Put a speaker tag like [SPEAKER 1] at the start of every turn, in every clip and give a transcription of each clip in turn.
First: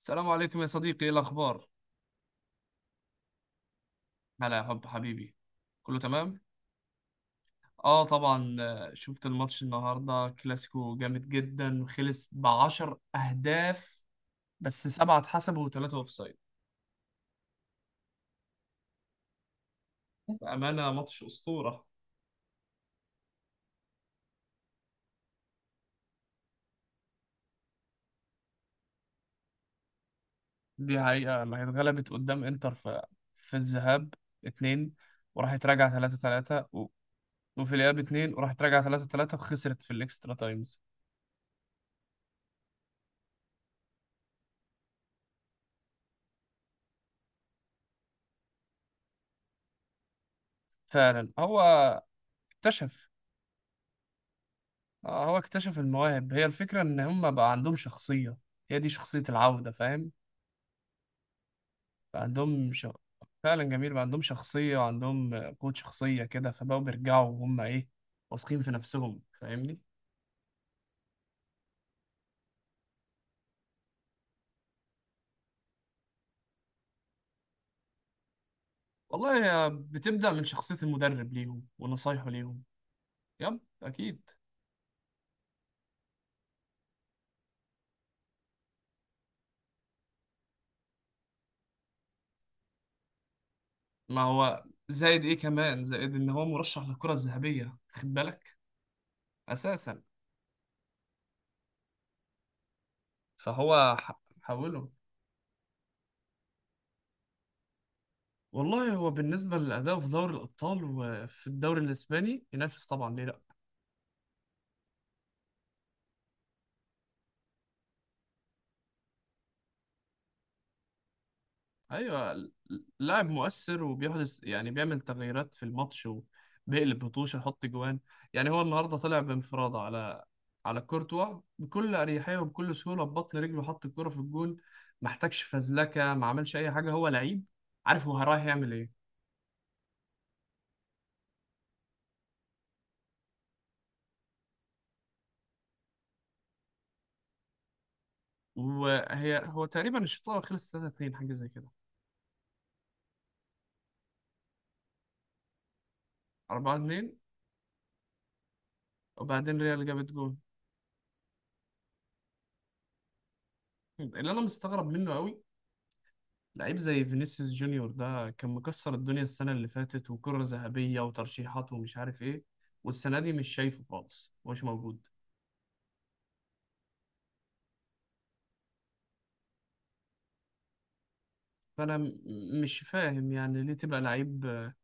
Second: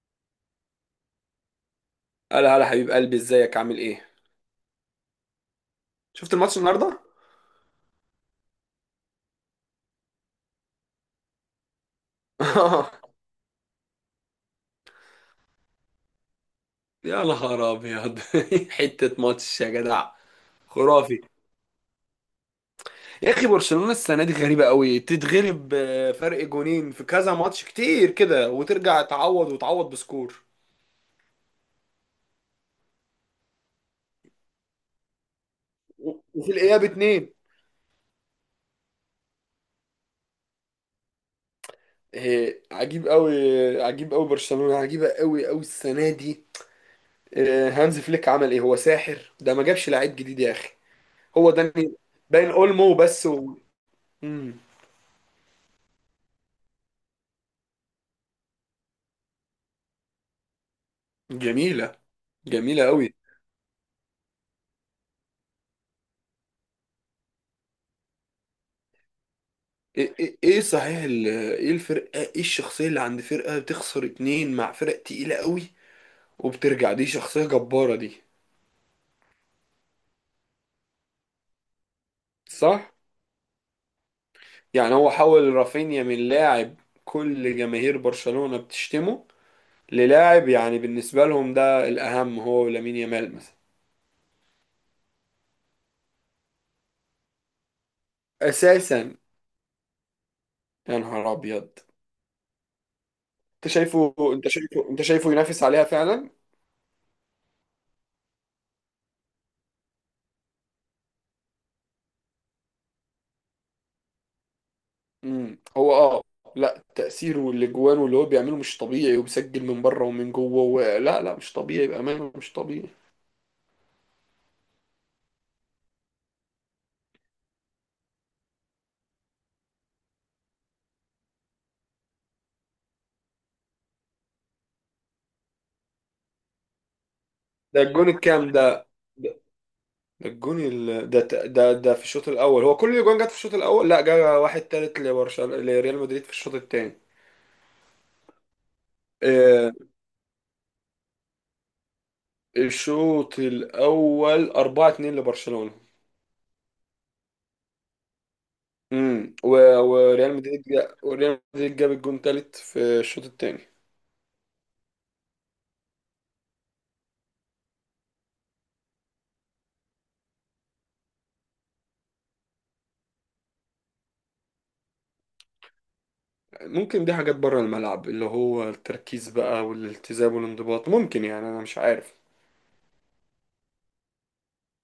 [SPEAKER 1] السلام عليكم يا صديقي، ايه الاخبار؟
[SPEAKER 2] هلا هلا حبيب قلبي، ازيك عامل ايه؟
[SPEAKER 1] هلا يا حب حبيبي. كله
[SPEAKER 2] شفت
[SPEAKER 1] تمام.
[SPEAKER 2] الماتش النهارده؟
[SPEAKER 1] اه طبعا، شفت الماتش النهارده. كلاسيكو جامد جدا، وخلص بعشر اهداف بس 7 اتحسبوا وثلاثه اوفسايد.
[SPEAKER 2] يا نهار ابيض. حته ماتش يا جدع.
[SPEAKER 1] بامانه
[SPEAKER 2] خرافي.
[SPEAKER 1] ماتش اسطوره.
[SPEAKER 2] يا اخي، برشلونه السنه دي غريبه قوي، تتغلب فرق جونين في كذا ماتش كتير كده وترجع تعوض وتعوض بسكور.
[SPEAKER 1] دي حقيقه، ما هي اتغلبت قدام انتر في الذهاب 2. وراحت راجعه ثلاثة
[SPEAKER 2] وفي
[SPEAKER 1] ثلاثة
[SPEAKER 2] الاياب اتنين.
[SPEAKER 1] وفي الاياب 2، وراحت راجعه ثلاثة ثلاثة، وخسرت في الاكسترا تايمز.
[SPEAKER 2] إيه، عجيب قوي. عجيب قوي، برشلونه عجيبه قوي قوي السنه دي. هانز فليك عمل ايه؟ هو ساحر ده، ما جابش لعيب جديد يا اخي.
[SPEAKER 1] فعلا،
[SPEAKER 2] هو داني. باين اولمو
[SPEAKER 1] اكتشف
[SPEAKER 2] بس و... مم.
[SPEAKER 1] هو اكتشف المواهب. هي الفكرة إن هم بقى عندهم شخصية. هي دي شخصية العودة، فاهم.
[SPEAKER 2] جميله.
[SPEAKER 1] بقى عندهم
[SPEAKER 2] جميلة
[SPEAKER 1] ش...
[SPEAKER 2] قوي.
[SPEAKER 1] فعلا جميل، بقى عندهم شخصية وعندهم قوة شخصية كده، فبقوا بيرجعوا وهم إيه، واثقين في نفسهم، فاهمني.
[SPEAKER 2] ايه ايه إيه صحيح ايه الفرقة، ايه الشخصية اللي عند فرقة بتخسر اتنين مع فرق تقيلة قوي وبترجع، دي شخصية جبارة دي.
[SPEAKER 1] والله هي بتبدأ من شخصية المدرب ليهم ونصايحه ليهم.
[SPEAKER 2] صح؟
[SPEAKER 1] يب أكيد.
[SPEAKER 2] يعني هو حول رافينيا من لاعب كل جماهير برشلونة بتشتمه للاعب، يعني بالنسبة لهم ده الأهم، هو ولامين يامال مثلا.
[SPEAKER 1] ما هو زائد إيه كمان، زائد إن هو مرشح للكرة الذهبية، خد بالك.
[SPEAKER 2] أساسا.
[SPEAKER 1] أساسا.
[SPEAKER 2] يا نهار أبيض. أنت
[SPEAKER 1] فهو
[SPEAKER 2] شايفه أنت شايفه
[SPEAKER 1] حوله.
[SPEAKER 2] أنت شايفه ينافس عليها فعلا؟
[SPEAKER 1] والله هو بالنسبة لأدائه في دوري الأبطال وفي الدوري الإسباني ينافس، طبعا ليه لأ.
[SPEAKER 2] هو لا، تأثيره والاجوان واللي هو بيعمله مش طبيعي وبيسجل من بره ومن جوه و... لا لا، مش طبيعي بأمانة،
[SPEAKER 1] أيوة.
[SPEAKER 2] مش طبيعي.
[SPEAKER 1] لاعب مؤثر وبيحدث، يعني بيعمل تغييرات في الماتش، وبيقلب بطوشة يحط جوان. يعني هو النهاردة طلع بانفرادة على كورتوا بكل أريحية وبكل سهولة، ببطن رجله حط الكرة في الجون. ما احتاجش فزلكة، ما عملش أي حاجة، هو لعيب.
[SPEAKER 2] ده
[SPEAKER 1] عارف
[SPEAKER 2] الجون
[SPEAKER 1] هو رايح
[SPEAKER 2] الكام
[SPEAKER 1] يعمل
[SPEAKER 2] ده؟
[SPEAKER 1] إيه.
[SPEAKER 2] ده ده الجون ده, ت- ده ده في الشوط الاول، هو كل الاجوان جت في الشوط الاول، لا جه واحد تالت لبرشلونة لريال مدريد في الشوط الثاني.
[SPEAKER 1] هو
[SPEAKER 2] آه،
[SPEAKER 1] تقريبا الشوط الأول خلص 3-2، حاجة زي كده.
[SPEAKER 2] الشوط الاول 4-2 لبرشلونة.
[SPEAKER 1] 4-2.
[SPEAKER 2] و...
[SPEAKER 1] وبعدين ريال جابت جون.
[SPEAKER 2] وريال مدريد جاب الجون تالت في الشوط الثاني.
[SPEAKER 1] اللي أنا مستغرب منه قوي، لعيب زي فينيسيوس جونيور ده كان مكسر الدنيا السنة اللي فاتت، وكرة ذهبية وترشيحات ومش عارف ايه، والسنة دي مش شايفه خالص، مش موجود.
[SPEAKER 2] ممكن دي حاجات بره الملعب، اللي هو التركيز بقى والالتزام والانضباط، ممكن، يعني انا مش
[SPEAKER 1] فأنا
[SPEAKER 2] عارف.
[SPEAKER 1] مش فاهم، يعني ليه تبقى لعيب،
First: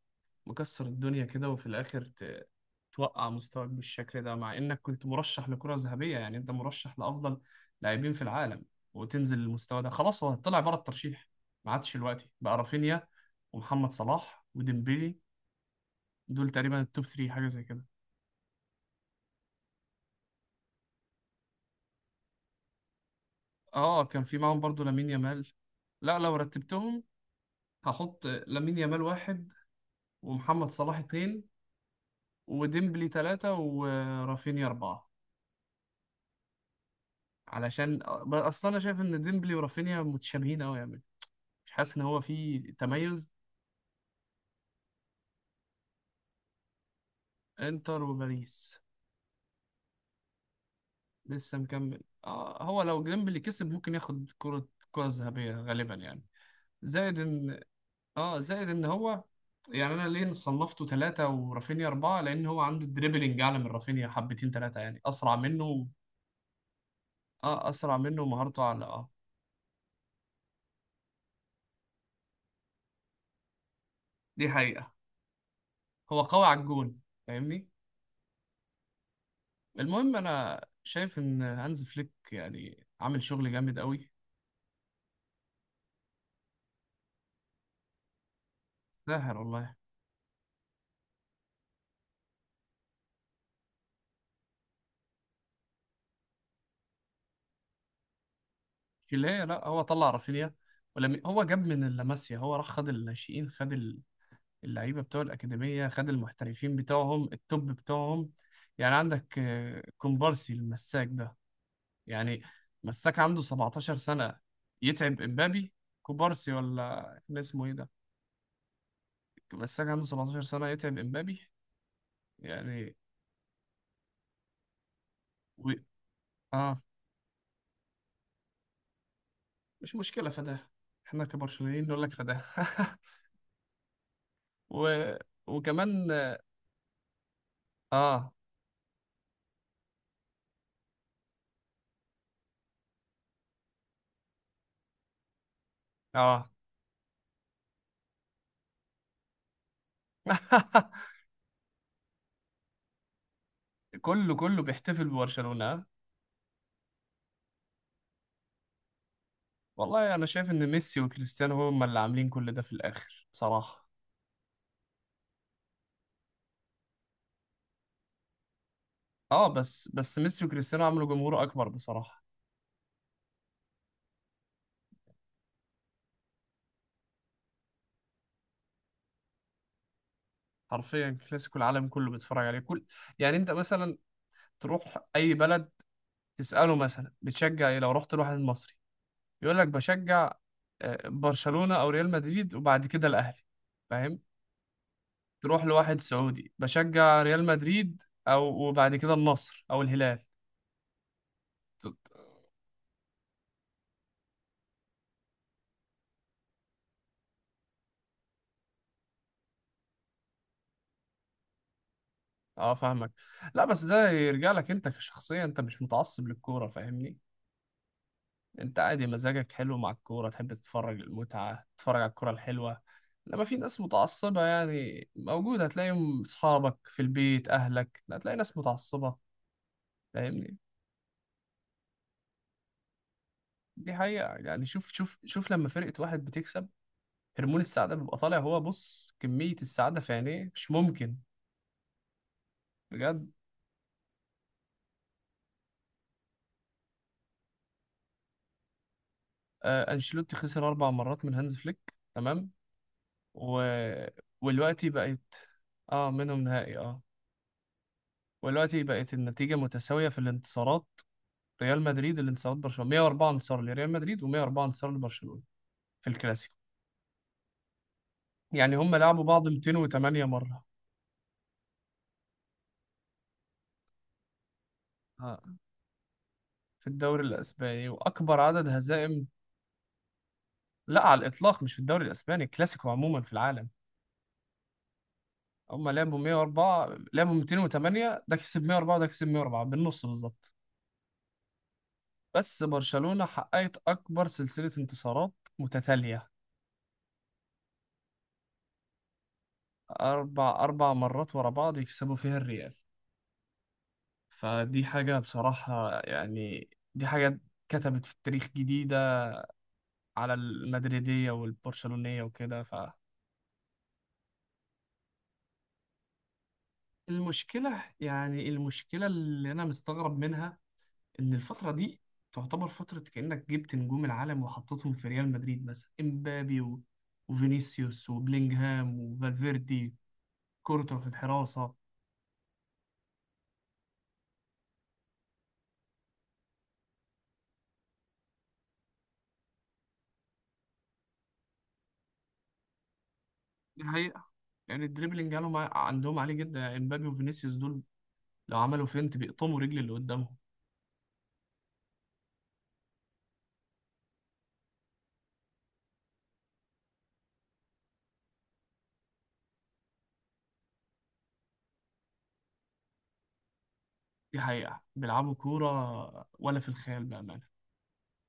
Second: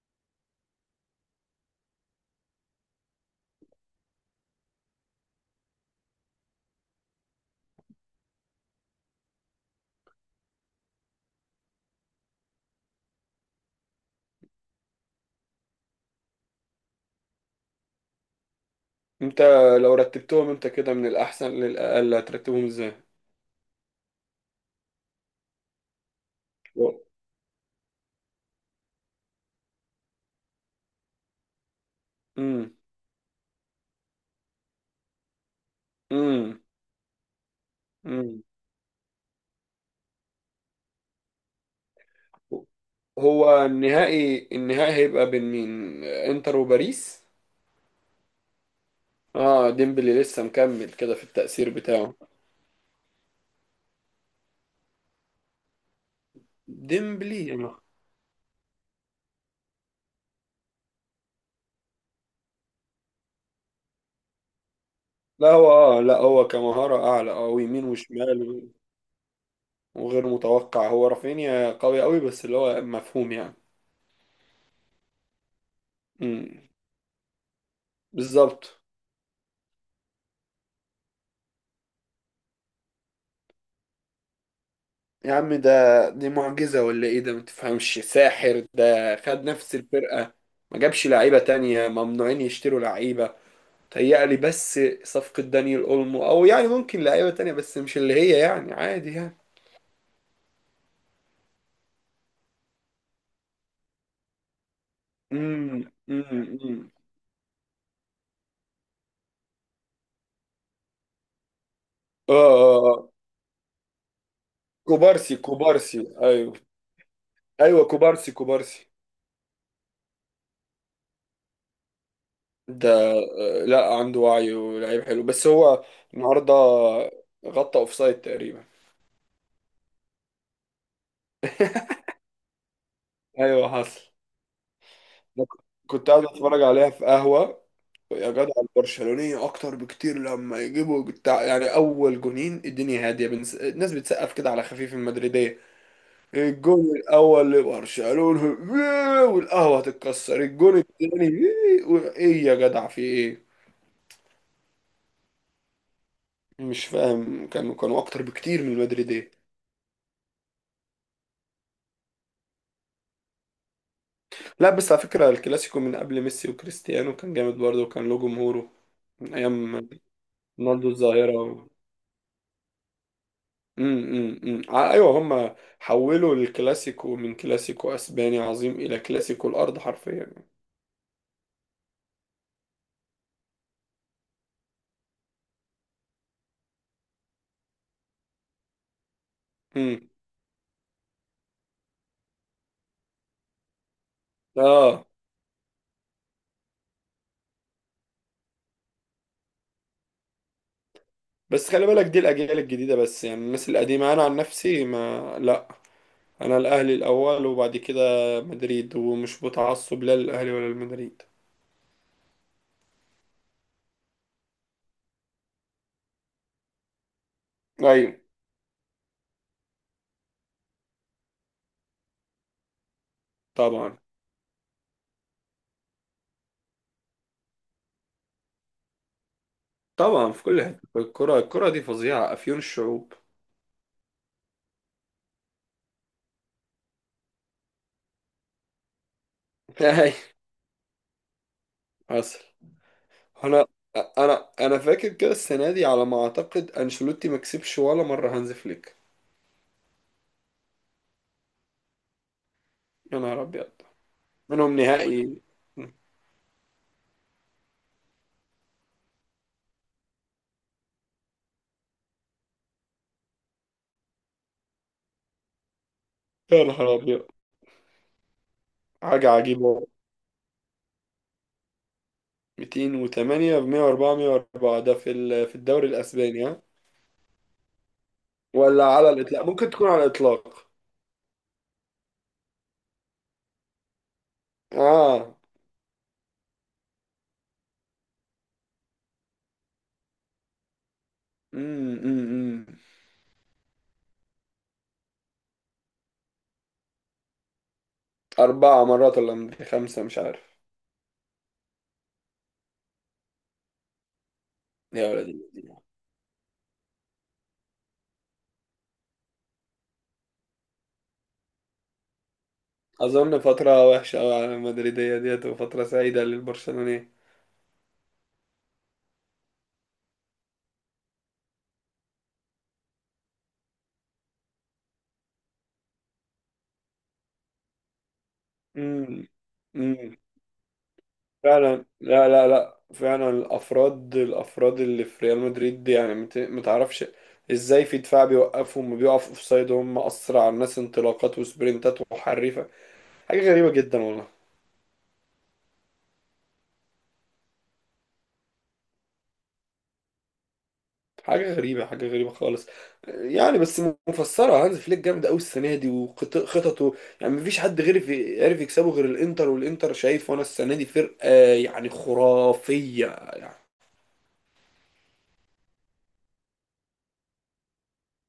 [SPEAKER 1] مكسر الدنيا كده، وفي الآخر توقع مستواك بالشكل ده، مع إنك كنت مرشح لكرة ذهبية، يعني أنت مرشح لأفضل لاعبين في العالم، وتنزل للمستوى ده. خلاص، هو طلع بره الترشيح، ما عادش دلوقتي. بقى رافينيا ومحمد صلاح وديمبيلي، دول تقريبا التوب 3، حاجة زي كده.
[SPEAKER 2] انت لو رتبتهم انت كده من الاحسن للاقل، هترتبهم ازاي؟
[SPEAKER 1] اه، كان في معاهم برضو لامين يامال. لا، لو رتبتهم، هحط لامين يامال واحد، ومحمد صلاح اتنين،
[SPEAKER 2] امم
[SPEAKER 1] وديمبلي تلاتة، ورافينيا أربعة.
[SPEAKER 2] امم
[SPEAKER 1] علشان
[SPEAKER 2] امم.
[SPEAKER 1] أصلا أنا شايف إن ديمبلي ورافينيا متشابهين أوي يعني، مش حاسس إن هو في تميز.
[SPEAKER 2] هو النهائي، النهائي هيبقى بين مين، انتر وباريس؟
[SPEAKER 1] إنتر وباريس.
[SPEAKER 2] اه، ديمبلي لسه مكمل كده في
[SPEAKER 1] لسه
[SPEAKER 2] التأثير
[SPEAKER 1] مكمل،
[SPEAKER 2] بتاعه.
[SPEAKER 1] هو لو ديمبلي كسب ممكن ياخد كرة ذهبية غالبا يعني. زائد
[SPEAKER 2] ديمبلي.
[SPEAKER 1] إن اه زائد ان هو، يعني انا ليه صنفته ثلاثة ورافينيا أربعة، لأن هو عنده دريبلينج أعلى من رافينيا حبتين ثلاثة، يعني أسرع
[SPEAKER 2] لا هو
[SPEAKER 1] منه.
[SPEAKER 2] لا هو كمهارة اعلى،
[SPEAKER 1] اه،
[SPEAKER 2] ويمين
[SPEAKER 1] أسرع منه
[SPEAKER 2] وشمال
[SPEAKER 1] ومهارته أعلى، اه.
[SPEAKER 2] وغير متوقع. هو رافينيا قوي قوي، بس اللي هو مفهوم يعني.
[SPEAKER 1] دي حقيقة. هو قوي
[SPEAKER 2] امم.
[SPEAKER 1] على الجون، فاهمني.
[SPEAKER 2] بالظبط.
[SPEAKER 1] المهم أنا شايف إن هانز فليك يعني عامل شغل جامد قوي.
[SPEAKER 2] يا عم ده، دي معجزة ولا ايه ده؟ ما تفهمش ساحر ده،
[SPEAKER 1] ساهر
[SPEAKER 2] خد
[SPEAKER 1] والله.
[SPEAKER 2] نفس الفرقة، ما جابش لعيبة تانية، ممنوعين يشتروا لعيبة. تهيألي بس صفقة دانيال اولمو او يعني ممكن لعيبة تانية، بس مش اللي هي، يعني عادي
[SPEAKER 1] في اللي
[SPEAKER 2] يعني.
[SPEAKER 1] هي، لا، هو طلع رافينيا، ولم هو جاب من اللاماسيا، هو راح خد الناشئين، خد اللعيبه بتوع الاكاديميه، خد المحترفين
[SPEAKER 2] امم.
[SPEAKER 1] بتوعهم، التوب بتوعهم. يعني عندك كومبارسي المساك ده،
[SPEAKER 2] اه
[SPEAKER 1] يعني
[SPEAKER 2] آه، آه.
[SPEAKER 1] مساك عنده 17 سنه، يتعب
[SPEAKER 2] كوبارسي
[SPEAKER 1] امبابي.
[SPEAKER 2] كوبارسي،
[SPEAKER 1] كوبارسي
[SPEAKER 2] ايوه.
[SPEAKER 1] ولا كان اسمه ايه
[SPEAKER 2] ايوه
[SPEAKER 1] ده.
[SPEAKER 2] كوبارسي كوبارسي.
[SPEAKER 1] مساك عنده 17 سنه يتعب امبابي
[SPEAKER 2] ده
[SPEAKER 1] يعني.
[SPEAKER 2] لا، عنده وعي ولعيب حلو، بس
[SPEAKER 1] و...
[SPEAKER 2] هو النهارده
[SPEAKER 1] اه،
[SPEAKER 2] غطى اوفسايد تقريبا.
[SPEAKER 1] مش مشكله فداه، احنا كبرشلونيين نقول لك فداه.
[SPEAKER 2] ايوه حصل.
[SPEAKER 1] و...
[SPEAKER 2] أنا
[SPEAKER 1] وكمان
[SPEAKER 2] كنت قاعد اتفرج عليها في قهوه. يا
[SPEAKER 1] اه.
[SPEAKER 2] جدع، البرشلونيه اكتر بكتير، لما يجيبوا بتاع، يعني اول جونين الدنيا هاديه، الناس بتسقف كده على خفيف المدريديه.
[SPEAKER 1] اه.
[SPEAKER 2] الجون الاول لبرشلونه، والقهوه هتتكسر الجون الثاني. ايه يا جدع، في ايه؟
[SPEAKER 1] كله كله بيحتفل ببرشلونه.
[SPEAKER 2] مش فاهم، كانوا اكتر بكتير من المدريديه.
[SPEAKER 1] والله انا شايف ان ميسي وكريستيانو هم اللي عاملين كل ده في الاخر بصراحه.
[SPEAKER 2] لا بس على فكره الكلاسيكو من قبل ميسي وكريستيانو كان جامد برضه، وكان له جمهوره من
[SPEAKER 1] اه،
[SPEAKER 2] ايام
[SPEAKER 1] بس ميسي وكريستيانو
[SPEAKER 2] رونالدو
[SPEAKER 1] عملوا جمهور
[SPEAKER 2] الظاهره.
[SPEAKER 1] اكبر بصراحه.
[SPEAKER 2] امم، ايوه، هم حولوا الكلاسيكو من كلاسيكو اسباني عظيم الى كلاسيكو الارض حرفيا يعني.
[SPEAKER 1] حرفيا كلاسيكو العالم كله بيتفرج عليه. كل، يعني انت مثلا، تروح اي بلد، تساله مثلا بتشجع ايه، لو رحت لواحد مصري يقول لك
[SPEAKER 2] امم.
[SPEAKER 1] بشجع برشلونه او ريال مدريد، وبعد كده الاهلي، فاهم.
[SPEAKER 2] اه
[SPEAKER 1] تروح لواحد سعودي بشجع ريال مدريد، او وبعد كده النصر او الهلال.
[SPEAKER 2] بس خلي بالك، دي الاجيال الجديده بس، يعني الناس القديمه انا عن نفسي ما لا، انا الاهلي الاول، وبعد كده مدريد، ومش متعصب لا للاهلي ولا لمدريد.
[SPEAKER 1] اه، فاهمك. لا بس ده يرجع لك انت كشخصية، انت مش متعصب للكورة، فاهمني.
[SPEAKER 2] ايوه.
[SPEAKER 1] انت عادي، مزاجك حلو مع الكورة، تحب تتفرج المتعة، تتفرج على الكورة الحلوة. لما في ناس
[SPEAKER 2] طبعا.
[SPEAKER 1] متعصبة يعني موجودة، هتلاقيهم اصحابك في البيت اهلك، لا هتلاقي ناس متعصبة.
[SPEAKER 2] طبعا في
[SPEAKER 1] فاهمني.
[SPEAKER 2] كل حته، الكره، الكره دي فظيعه، افيون الشعوب.
[SPEAKER 1] دي حقيقة يعني، شوف شوف شوف لما فرقة واحد بتكسب، هرمون السعادة بيبقى طالع، هو بص كمية السعادة في
[SPEAKER 2] ايوه
[SPEAKER 1] عينيه، مش ممكن.
[SPEAKER 2] حصل.
[SPEAKER 1] بجد.
[SPEAKER 2] انا انا فاكر كده السنه دي على ما اعتقد، انشيلوتي ما كسبش ولا مره هانز فليك.
[SPEAKER 1] آه، انشيلوتي خسر 4 مرات من هانز فليك، تمام.
[SPEAKER 2] يا نهار
[SPEAKER 1] و...
[SPEAKER 2] أبيض. منهم
[SPEAKER 1] والوقتي
[SPEAKER 2] نهائي.
[SPEAKER 1] بقت. اه، منهم نهائي، اه. والوقتي بقت النتيجة متساوية في الانتصارات. ريال مدريد الانتصارات برشلونة، 104 انتصار لريال مدريد و104 انتصار لبرشلونة، في الكلاسيكو.
[SPEAKER 2] يا نهار أبيض.
[SPEAKER 1] يعني هم لعبوا
[SPEAKER 2] حاجة
[SPEAKER 1] بعض
[SPEAKER 2] عجيبة.
[SPEAKER 1] 208 مرة.
[SPEAKER 2] 208، ب 104 104، ده
[SPEAKER 1] آه.
[SPEAKER 2] في الدوري الأسباني ها؟
[SPEAKER 1] في الدوري الأسباني، وأكبر عدد
[SPEAKER 2] ولا على
[SPEAKER 1] هزائم.
[SPEAKER 2] الإطلاق؟ ممكن تكون على الإطلاق.
[SPEAKER 1] لا، على الإطلاق، مش في الدوري الأسباني، الكلاسيكو عموما في العالم.
[SPEAKER 2] آه.
[SPEAKER 1] هم لعبوا 104، لعبوا 208، ده كسب 104، ده كسب 104 بالنص بالظبط.
[SPEAKER 2] أمم أمم
[SPEAKER 1] بس
[SPEAKER 2] أمم.
[SPEAKER 1] برشلونة حققت أكبر سلسلة انتصارات متتالية،
[SPEAKER 2] أربعة مرات ولا خمسة، مش عارف.
[SPEAKER 1] أربع مرات ورا بعض يكسبوا فيها الريال، فدي
[SPEAKER 2] يا
[SPEAKER 1] حاجة
[SPEAKER 2] ولد الذين.
[SPEAKER 1] بصراحة يعني. دي حاجة كتبت في التاريخ جديدة على المدريدية والبرشلونية وكده.
[SPEAKER 2] أظن فترة وحشة أوي على المدريدية ديت، وفترة سعيدة للبرشلونية.
[SPEAKER 1] فالمشكلة، يعني المشكلة اللي أنا مستغرب منها إن الفترة دي تعتبر فترة كأنك جبت نجوم العالم وحطيتهم في ريال مدريد، مثلا إمبابي وفينيسيوس وبلينغهام
[SPEAKER 2] أمم.
[SPEAKER 1] وفالفيردي، كورتوا في الحراسة.
[SPEAKER 2] فعلا، لا لا لا، فعلا الافراد، الافراد اللي في ريال مدريد دي، يعني متعرفش ازاي. في دفاع بيوقفوا وما بيقفوا في سايد، هم اسرع الناس انطلاقات وسبرنتات وحريفه، حاجه غريبه
[SPEAKER 1] دي
[SPEAKER 2] جدا
[SPEAKER 1] حقيقة،
[SPEAKER 2] والله.
[SPEAKER 1] يعني الدريبلينج قالوا، عندهم عالي جدا، يعني امبابي وفينيسيوس دول لو عملوا فينت بيقطموا رجل اللي قدامهم.
[SPEAKER 2] حاجه غريبه، حاجه غريبه خالص، يعني بس مفسره هانز فليك جامد قوي السنه دي وخططه، يعني مفيش حد غير في عارف يكسبه غير الانتر، والانتر شايف وانا السنه دي فرقه يعني خرافيه يعني.
[SPEAKER 1] دي حقيقة بيلعبوا كورة ولا في الخيال، بأمانة.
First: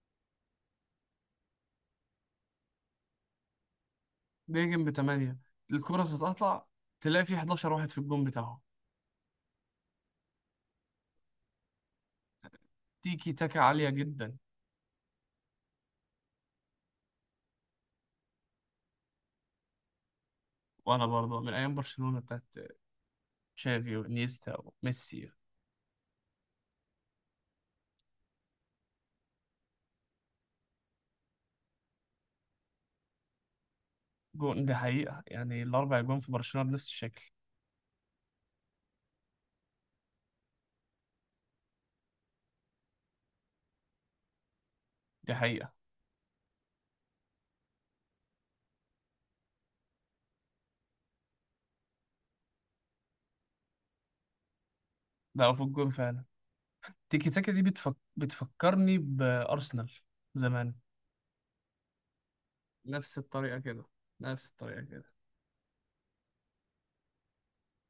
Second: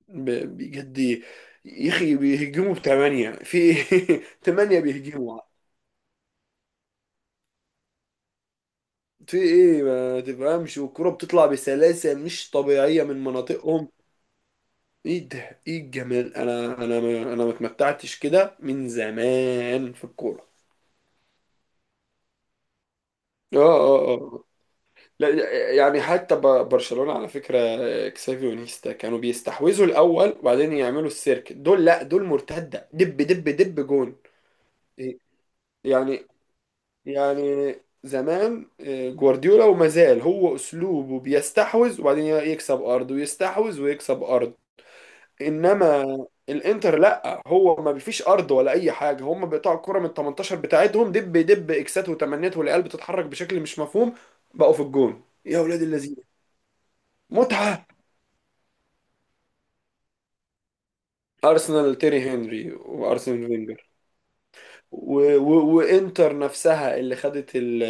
[SPEAKER 2] بجد يا اخي، بيهجموا بثمانية، في ايه؟
[SPEAKER 1] ده
[SPEAKER 2] ثمانية
[SPEAKER 1] جنب 8،
[SPEAKER 2] بيهجموا،
[SPEAKER 1] الكرة تتقطع، تلاقي في 11 واحد في الجون بتاعهم.
[SPEAKER 2] في ايه ما تفهمش، والكرة بتطلع بسلاسة مش طبيعية من
[SPEAKER 1] تيكي تاكا
[SPEAKER 2] مناطقهم.
[SPEAKER 1] عالية جدا.
[SPEAKER 2] ايه ده، ايه الجمال؟ انا ما اتمتعتش كده من زمان في الكورة.
[SPEAKER 1] وأنا برضه من أيام برشلونة بتاعت
[SPEAKER 2] اه
[SPEAKER 1] تشافي
[SPEAKER 2] اه اه.
[SPEAKER 1] وإنيستا
[SPEAKER 2] لا
[SPEAKER 1] وميسي.
[SPEAKER 2] لا، يعني حتى برشلونة على فكرة، اكسافي ونيستا كانوا بيستحوذوا الاول وبعدين يعملوا السيرك، دول لا دول مرتدة، دب دب دب جون.
[SPEAKER 1] جون، دي
[SPEAKER 2] إيه؟
[SPEAKER 1] حقيقة، يعني الأربع جون
[SPEAKER 2] يعني
[SPEAKER 1] في برشلونة بنفس الشكل.
[SPEAKER 2] يعني زمان جوارديولا وما زال هو اسلوبه بيستحوذ وبعدين يكسب ارض ويستحوذ ويكسب ارض،
[SPEAKER 1] دي حقيقة.
[SPEAKER 2] انما الانتر لا، هو ما فيش ارض ولا اي حاجه، هم بيقطعوا الكره من 18 بتاعتهم دب دب اكسات وتمنيات، والعيال بتتحرك بشكل مش مفهوم، بقوا في الجون
[SPEAKER 1] ده
[SPEAKER 2] يا
[SPEAKER 1] في
[SPEAKER 2] ولاد
[SPEAKER 1] الجون
[SPEAKER 2] اللذين.
[SPEAKER 1] فعلا. تيكي تاكا دي
[SPEAKER 2] متعه.
[SPEAKER 1] بتفكرني بأرسنال زمان.
[SPEAKER 2] ارسنال تيري هنري
[SPEAKER 1] نفس
[SPEAKER 2] وارسنال
[SPEAKER 1] الطريقة
[SPEAKER 2] فينجر،
[SPEAKER 1] كده. نفس الطريقة كده.
[SPEAKER 2] وانتر نفسها اللي خدت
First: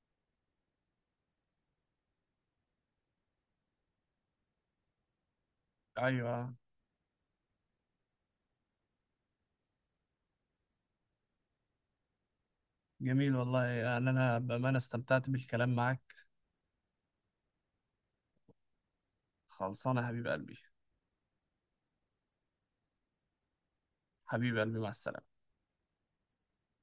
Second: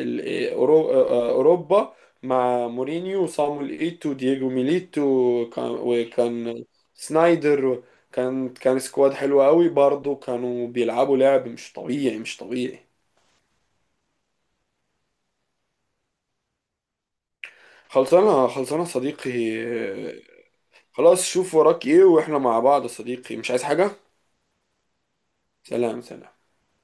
[SPEAKER 2] ال أورو- اوروبا مع مورينيو وصامويل ايتو ودييجو ميليتو،
[SPEAKER 1] أيوة.
[SPEAKER 2] وكان سنايدر. كان سكواد حلو قوي برضه، كانوا بيلعبوا لعب مش طبيعي، مش طبيعي.
[SPEAKER 1] جميل والله، يعني أنا بأمانة استمتعت بالكلام معك.
[SPEAKER 2] خلصانه خلصانه صديقي.
[SPEAKER 1] خلصانة يا حبيب قلبي.
[SPEAKER 2] خلاص، شوف وراك ايه، واحنا مع بعض يا صديقي، مش عايز حاجه.
[SPEAKER 1] حبيب قلبي، مع السلامة.
[SPEAKER 2] سلام سلام.